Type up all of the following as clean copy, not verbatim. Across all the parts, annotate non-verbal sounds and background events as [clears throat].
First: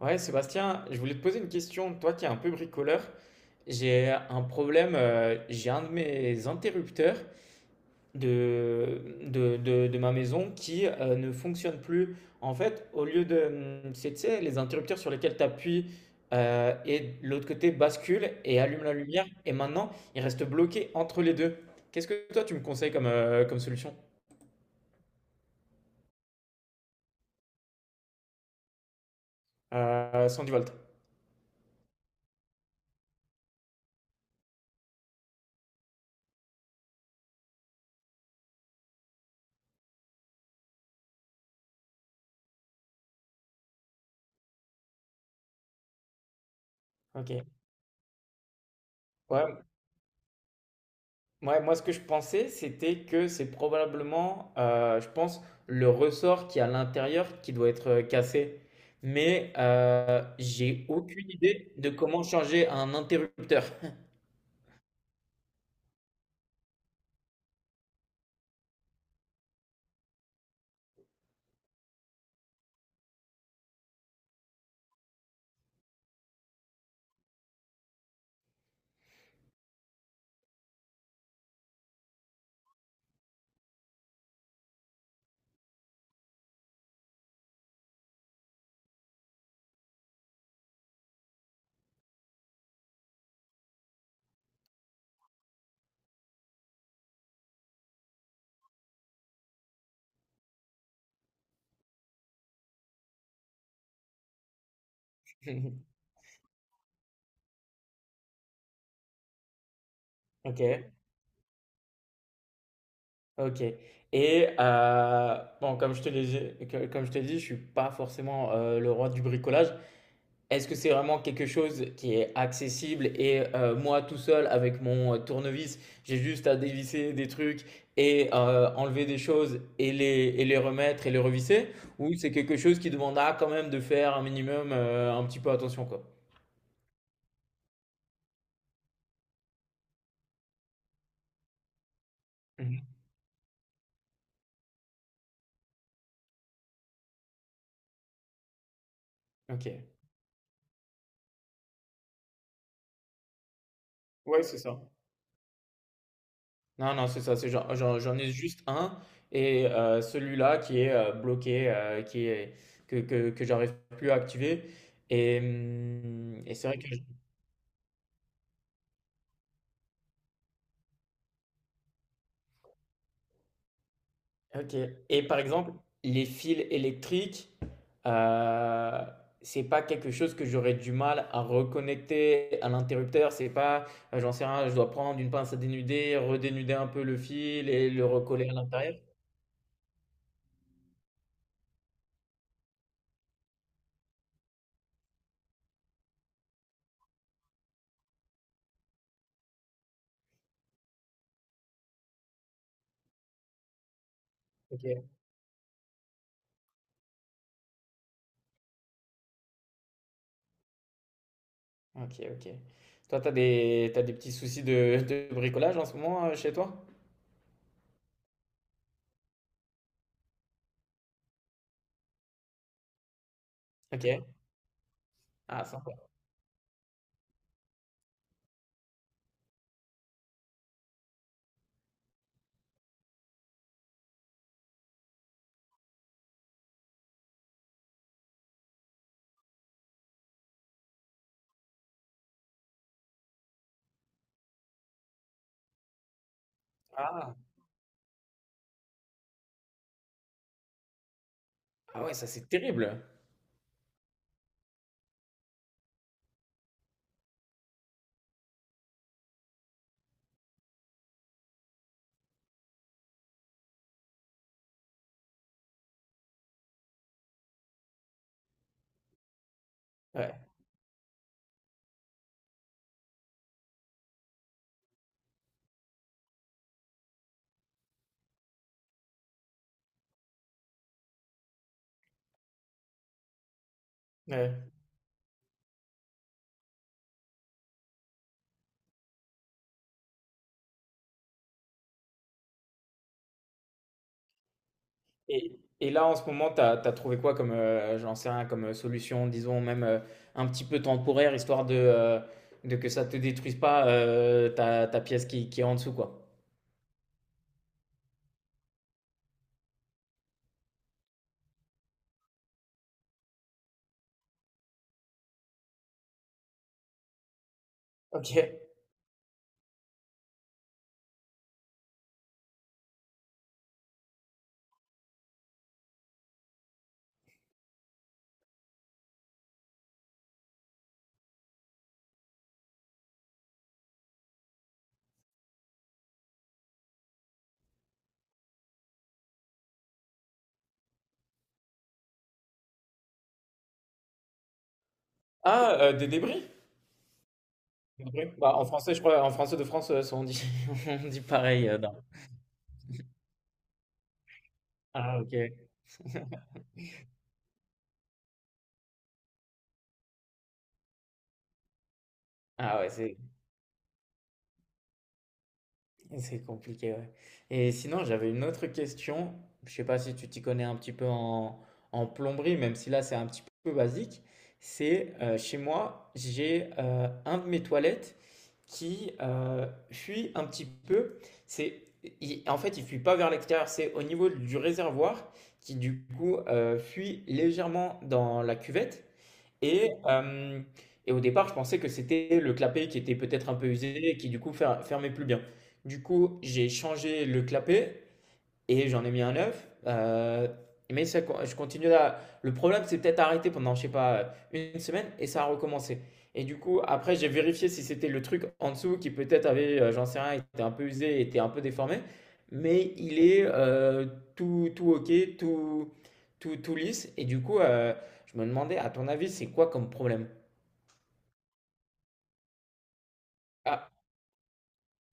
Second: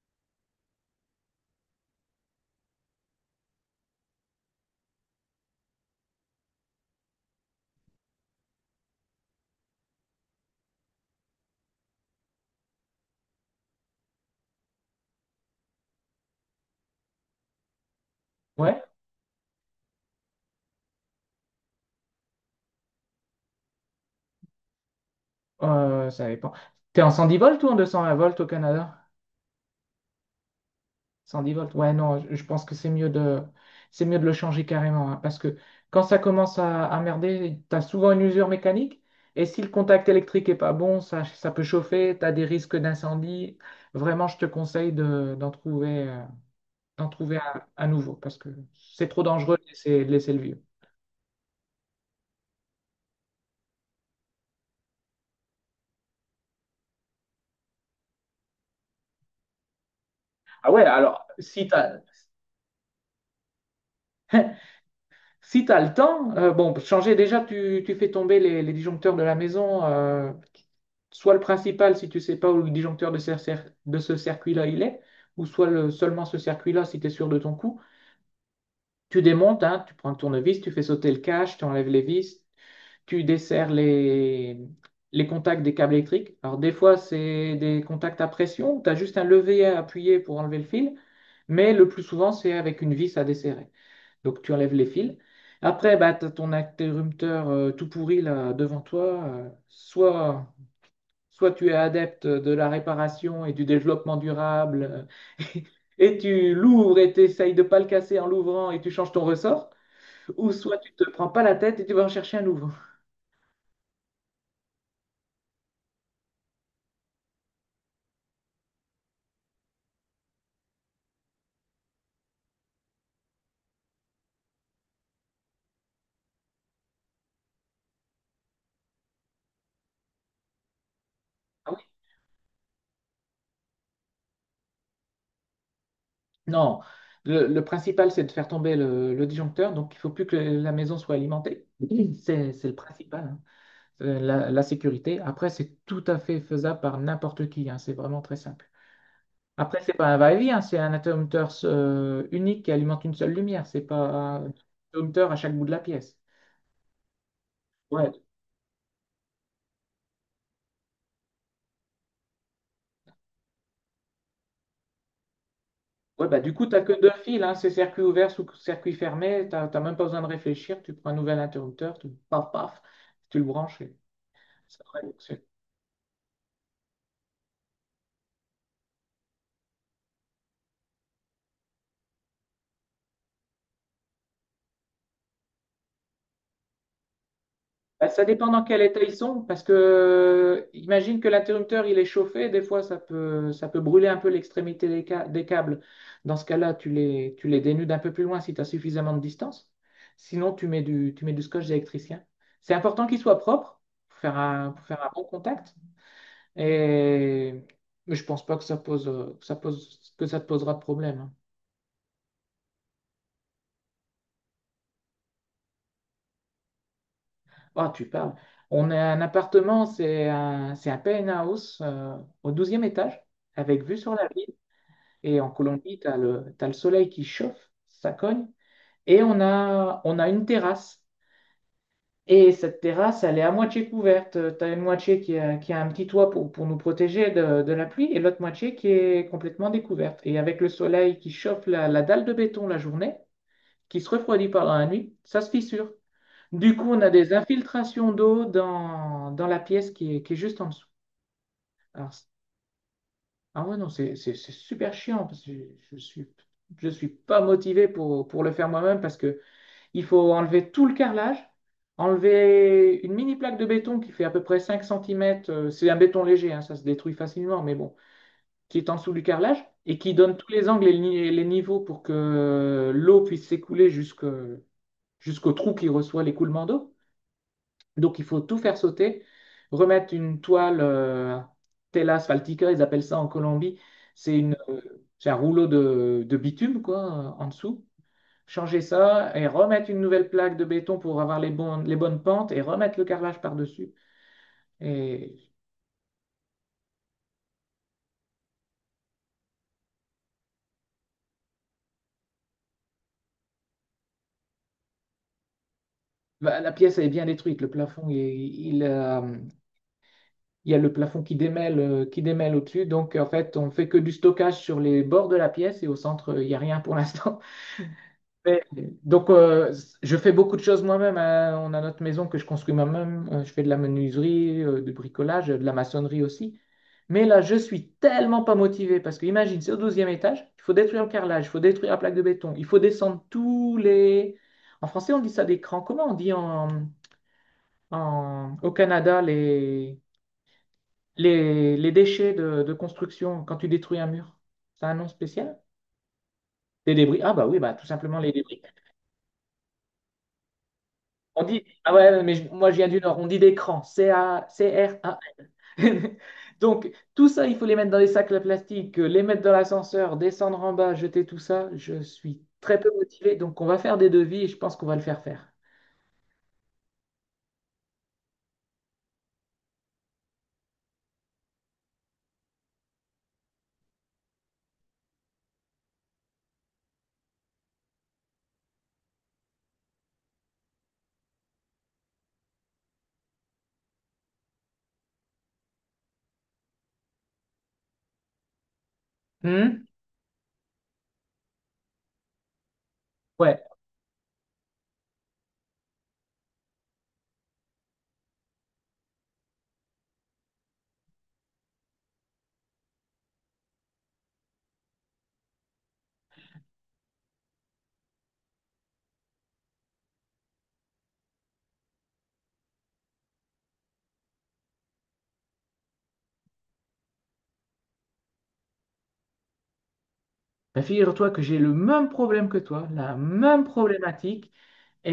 Ouais, Sébastien, je voulais te poser une question. Toi qui es un peu bricoleur, j'ai un problème. J'ai un de mes interrupteurs de ma maison qui ne fonctionne plus. En fait, au lieu de. C'est, tu sais, les interrupteurs sur lesquels tu appuies et de l'autre côté bascule et Ouais, allume la lumière. Et maintenant, il reste bloqué entre les deux. Qu'est-ce que toi tu me conseilles comme, comme solution? Ça dépend. T'es en 110 volts ou en 220 volts au Canada? 110 volts. 110 volts, ouais, non, je pense que c'est mieux de le changer carrément, hein, parce que quand ça commence à merder, t'as souvent une usure mécanique, et si le contact électrique est pas bon, ça peut chauffer, t'as des risques d'incendie. Vraiment, je te conseille d'en Ok. trouver un nouveau, parce que c'est trop dangereux de Ouais, laisser, le vieux. ouais, moi, ce que je pensais, c'était que c'est probablement, je pense, le ressort qui est à l'intérieur qui doit être cassé. Mais Ah ouais, j'ai alors, aucune si idée de t'as, comment changer un interrupteur. [laughs] Si tu as le temps, bon, changer déjà, tu fais tomber les disjoncteurs de la maison, soit le principal si tu sais pas où le disjoncteur de ce circuit-là il est, ou soit seulement ce circuit-là si tu es sûr de ton coup. Tu démontes, hein, tu prends le tournevis, tu fais sauter le cache, tu enlèves les vis, tu desserres les, contacts des câbles électriques. Alors des fois, c'est des contacts à pression, tu as juste un levier à appuyer pour enlever le fil, mais le plus souvent, c'est avec une vis à desserrer. Donc tu enlèves les fils. Après, bah, tu as ton interrupteur tout pourri là devant toi. Soit tu es adepte de la réparation et du développement durable euh, [laughs] [laughs] et tu l'ouvres et tu essayes de pas le casser en l'ouvrant et tu changes ton ressort. Ou Ok, soit tu te prends pas la tête et tu vas en chercher un nouveau. [laughs] ok. Et bon, comme je te l'ai dit, je suis pas forcément le roi du bricolage. Est-ce que c'est vraiment quelque chose qui est accessible et moi tout seul avec mon, tournevis, j'ai juste à dévisser des trucs et enlever des choses et les remettre et les revisser? Ah oui? Ou c'est quelque chose qui demandera quand même de faire un minimum, un petit peu attention, quoi? Non. Le principal, c'est de faire tomber le disjoncteur. Donc il faut plus que la maison soit alimentée. [clears throat] C'est le Mmh. principal, hein. La sécurité. Après, c'est tout à fait faisable par n'importe qui, hein, c'est vraiment très simple. Après, OK. c'est pas un va-et-vient, hein, c'est un interrupteur unique qui alimente une seule lumière, c'est pas Ouais, un c'est ça. interrupteur à chaque bout de la pièce. Non, non, c'est ça, c'est j'en j'en Ouais, j'en ai juste un et celui-là qui est, bloqué, qui est que j'arrive plus à activer et ouais bah, mmh du et coup, c'est tu vrai n'as que que deux fils, hein, c'est circuit ouvert sous circuit fermé, tu n'as même pas besoin de réfléchir, tu prends un nouvel interrupteur, paf, paf, tu le branches et OK ça va. et par exemple, les fils électriques, heu, c'est pas quelque chose que j'aurais du mal à reconnecter à l'interrupteur? C'est pas, j'en sais rien, je dois prendre une pince à dénuder, redénuder un peu le fil et le Bah, ça dépend recoller à dans quel l'intérieur? état ils sont, parce que imagine que l'interrupteur il est chauffé, des fois ça peut brûler un peu l'extrémité des câbles. Dans ce cas-là, tu les dénudes un peu plus loin si tu as suffisamment de distance. Sinon, tu mets du scotch électricien. C'est important qu'il soit propre pour faire OK. un bon contact. Et mais je pense pas que ça te posera de problème, hein. OK, OK. Toi, t'as des petits soucis de bricolage en ce moment, chez toi? Oh, tu parles. On a un appartement, c'est un penthouse au douzième étage, avec vue sur OK. la ville. Et en Ah sympa. Colombie, t'as le soleil qui chauffe, ça cogne. Et on a une terrasse. Et cette terrasse, elle est à moitié couverte. Tu as une moitié qui a un petit toit pour nous protéger de la pluie et l'autre moitié qui est complètement découverte. Et avec le soleil qui chauffe la dalle de béton la journée, qui se refroidit pendant la nuit, ça se fissure. Du coup, on a des Ah! infiltrations d'eau dans la pièce qui est juste en dessous. Ah Alors, ouais, ça, c'est terrible! ah ouais, non, c'est super chiant parce que je suis, je suis pas motivé pour le faire moi-même parce que il faut enlever tout le carrelage, enlever une mini plaque de béton qui fait à peu près 5 centimètres c'est un béton léger, hein, ça se détruit facilement, mais bon, qui est en dessous du carrelage et qui Ouais, donne tous les angles et les niveaux pour que l'eau puisse s'écouler jusqu'au trou qui reçoit l'écoulement d'eau. Donc il faut tout faire sauter, remettre une toile, tela asphaltica, ils appellent ça en Colombie, c'est une, ouais. euh, c'est un rouleau de bitume quoi, en dessous. Changer ça et remettre une nouvelle plaque de béton pour avoir les bonnes pentes et remettre le carrelage par-dessus. Et Et, et là, en ce moment, tu as trouvé quoi comme, j'en sais rien, comme solution, disons, même un petit peu temporaire, histoire de que ça te détruise pas ta, ta pièce qui est en dessous, quoi. bah, la pièce elle est bien détruite, le plafond, il y a le plafond qui démêle au-dessus. Donc en fait, on fait que du stockage sur les bords de la pièce et au centre, il n'y a rien pour l'instant. Ok. Mais, donc, je fais beaucoup de choses moi-même, hein. On a notre maison que je construis moi-même. Je fais de la menuiserie, du bricolage, de la maçonnerie aussi. Mais là, je suis tellement pas motivé parce que imagine, c'est au 12e étage, il faut détruire le carrelage, il faut détruire la plaque de béton, il faut descendre tous les... En français, on dit ça des crans. Comment on dit au Canada les, les déchets de construction quand tu détruis un mur? C'est un nom spécial? Ah, des débris? Des débris. Ah bah oui, bah tout Des simplement les débris. Bah, débris. en français, je crois, en français de France, ça, on dit, [laughs] on dit On dit, pareil. Ah ouais, non, mais moi je viens du Nord, on dit des crans, C-A, r a Ah, ok. [laughs] Donc, tout ça, il faut les mettre dans des sacs à plastique, les mettre dans l'ascenseur, descendre en bas, jeter tout ça. Je suis très Ah ouais, peu c'est motivé, donc on va faire des devis et je pense qu'on va le faire faire. C'est compliqué, ouais. Et sinon, j'avais une autre question. Je sais pas si tu t'y connais un petit peu en, en plomberie, même si là c'est un petit peu basique. C'est chez moi, j'ai un de mes toilettes qui fuit un petit peu. C'est, en fait, il fuit pas vers l'extérieur. C'est au niveau du réservoir qui du coup fuit légèrement dans la cuvette. Hmm. Et, euh, et au départ, je pensais que c'était le clapet qui était peut-être un Ouais. peu usé et qui du coup fermait plus bien. Du coup, j'ai changé le clapet et j'en ai mis un neuf. Mais ça, je continue là. Le problème, c'est peut-être arrêté pendant, je sais pas, une semaine et ça a recommencé. Et du coup, après, j'ai vérifié si c'était le truc en dessous qui peut-être avait, j'en sais rien, était un peu usé, était un peu déformé. Mais il est tout, tout OK, tout, tout, tout lisse. Et du coup, je me demandais, à ton avis, c'est quoi comme problème? Bah, figure-toi que j'ai le même problème que toi, la même Ah, problématique. Et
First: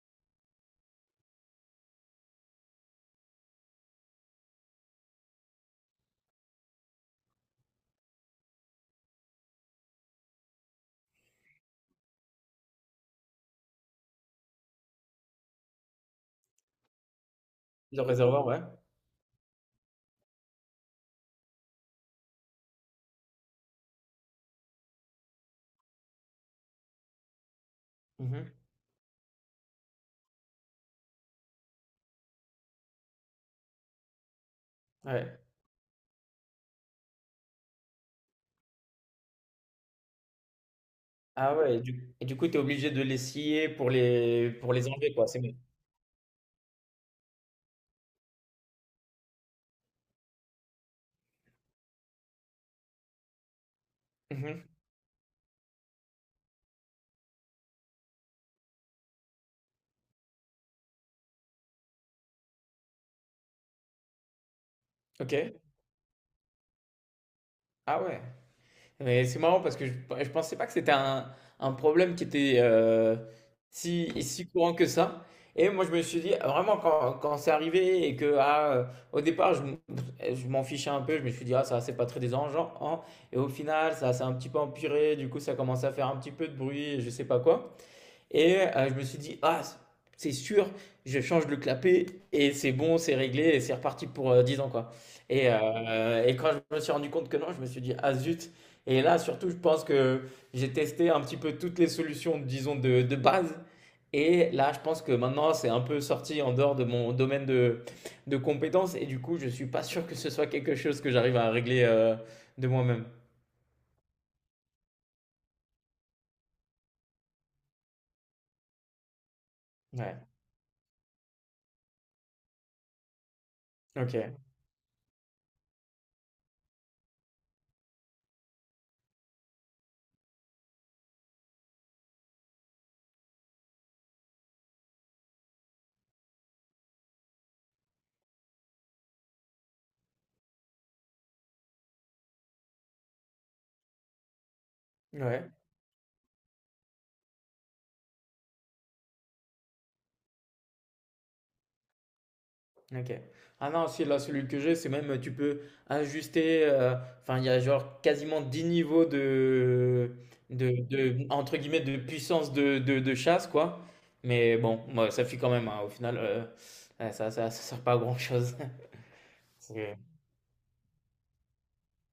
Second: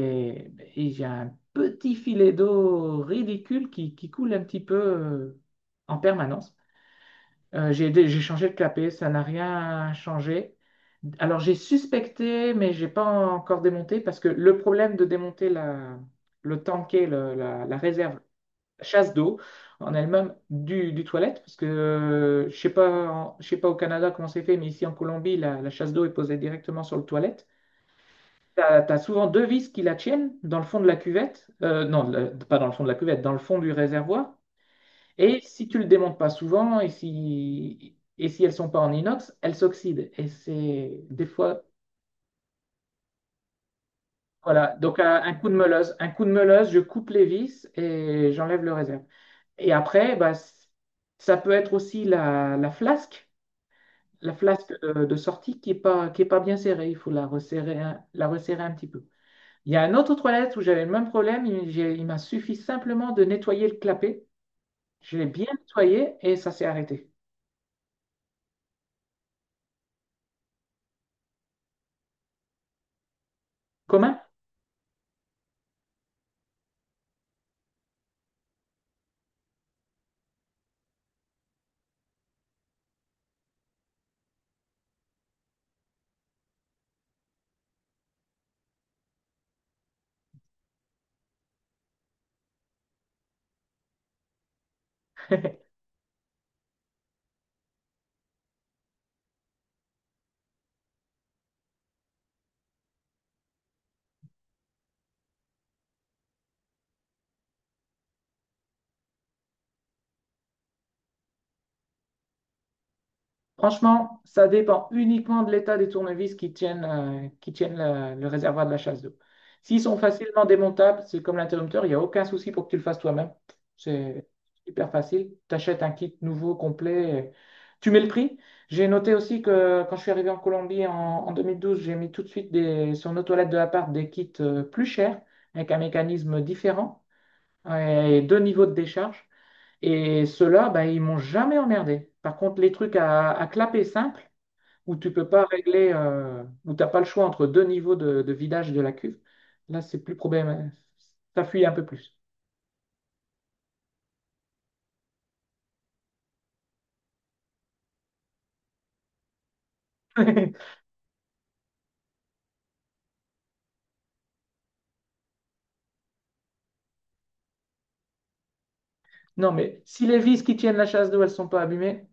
ben, j'ai un petit filet d'eau ridicule qui coule un petit peu en permanence. J'ai, dé- j'ai changé de clapet, ça n'a rien changé. Alors j'ai suspecté, mais j'ai pas encore démonté parce que le problème de démonter la le réserve réservoir, ouais. chasse d'eau en elle-même du toilette, parce que je sais pas au Canada comment c'est fait, mais ici en Colombie, la chasse d'eau est posée directement sur le toilette. Mhm. T'as, as souvent deux vis qui la tiennent dans le fond de la cuvette, non, pas dans le fond de la cuvette, dans le fond du réservoir. Ouais. Et si tu le démontes pas souvent et si, elles sont pas en inox, elles s'oxydent. Et c'est des Ah fois, ouais, et du coup, tu es obligé de les scier pour voilà. les Donc enlever, quoi. C'est bon. Un coup de meuleuse, je coupe les vis et j'enlève le réserve. Et après, bah, ça peut être aussi la Mhm. flasque de sortie qui est pas bien serrée. Il faut la resserrer un petit peu. Il y a un autre toilette où j'avais le même problème. Il m'a suffi simplement de nettoyer le clapet. Je l'ai Ok. bien nettoyé et ça s'est arrêté. Ah ouais. Mais c'est marrant parce que je pensais pas que c'était un problème qui était si, Commun? si courant que ça. Et moi, je me suis dit, ah, vraiment, quand, quand c'est arrivé et que, ah, au départ, je, je m'en fichais un peu, je me suis dit, ah, ça, c'est pas très dérangeant, hein. Et au final, ça s'est un petit peu empiré, du coup, ça commence à faire un petit peu de bruit, et je sais pas quoi. Et je me suis dit, ah, c'est sûr, je change le clapet et c'est bon, c'est réglé et c'est reparti pour 10 ans, quoi. [laughs] Et quand je me suis rendu compte que non, je me suis dit, ah zut. Et là, surtout, je pense que j'ai testé un petit peu toutes les solutions, disons, de base. Et là, je pense que maintenant, c'est un peu sorti en dehors de mon domaine de compétences. Et du coup, je suis pas sûr que ce soit quelque chose que j'arrive à régler de moi-même. Franchement, ça dépend uniquement de l'état des tournevis qui tiennent le réservoir de la chasse d'eau. S'ils sont Ouais, facilement démontables, c'est comme l'interrupteur, il n'y a aucun souci pour que tu le fasses toi-même. C'est ok. hyper facile. Tu achètes un kit nouveau, complet. Tu mets le prix. J'ai noté aussi que quand je suis arrivé en Colombie en 2012, j'ai mis tout de suite sur nos toilettes de l'appart des kits plus chers, avec un mécanisme différent, euh, et deux niveaux de décharge. Et ceux-là, bah, ils m'ont jamais emmerdé. Par contre, les trucs à clapet simple, où tu peux pas Ouais. régler, où t'as pas le choix entre deux niveaux de vidage de la cuve, là, c'est plus problème. Ça fuit un peu plus. OK. Ah non, si là, celui que j'ai, c'est même, tu peux ajuster, enfin, il y a genre quasiment 10 niveaux de de [laughs] de entre guillemets, «de puissance de chasse» quoi. Mais bon, moi, ça suffit quand même, hein, au final, ouais, ça sert pas à grand chose. [laughs] Non, C'est mais ouais, si les vis qui tiennent la chasse d'eau, elles sont pas abîmées,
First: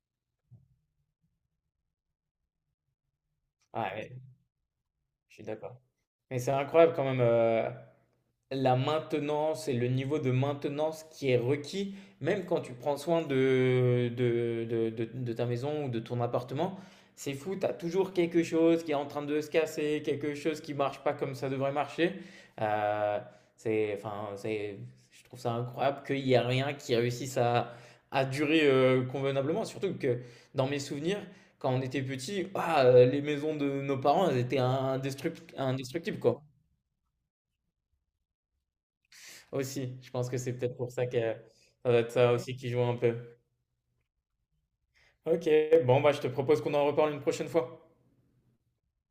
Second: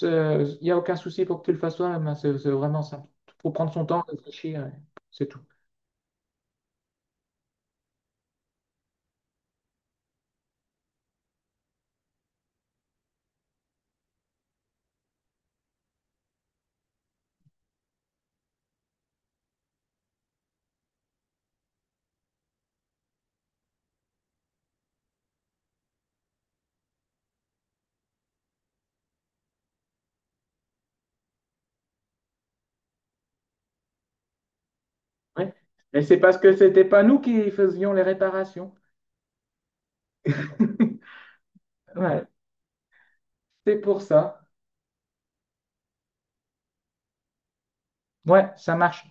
il n'y a aucun souci pour que tu le fasses toi-même, hein. C'est vraiment simple. Il faut prendre son temps, ouais, réfléchir, et c'est je tout. suis d'accord. Mais c'est incroyable quand même, la maintenance et le niveau de maintenance qui est requis, même quand tu prends soin de, de ta maison ou de ton appartement, c'est fou, tu as toujours quelque chose qui est en train de se casser, quelque chose qui marche pas comme ça devrait marcher. Euh, c'est, enfin, c'est, je trouve ça incroyable qu'il n'y a rien qui réussisse à durer convenablement, surtout que dans mes souvenirs, quand on était petit, ah, les maisons de nos parents, elles étaient Ouais. Mais c'est indestructibles, parce quoi. que c'était pas nous qui faisions les réparations. Aussi, je pense que c'est peut-être pour [laughs] ça que ça doit être Ouais, ça aussi qui joue un peu. c'est pour ça. OK, bon, bah, je te propose qu'on en reparle une prochaine fois. Ouais, ça marche.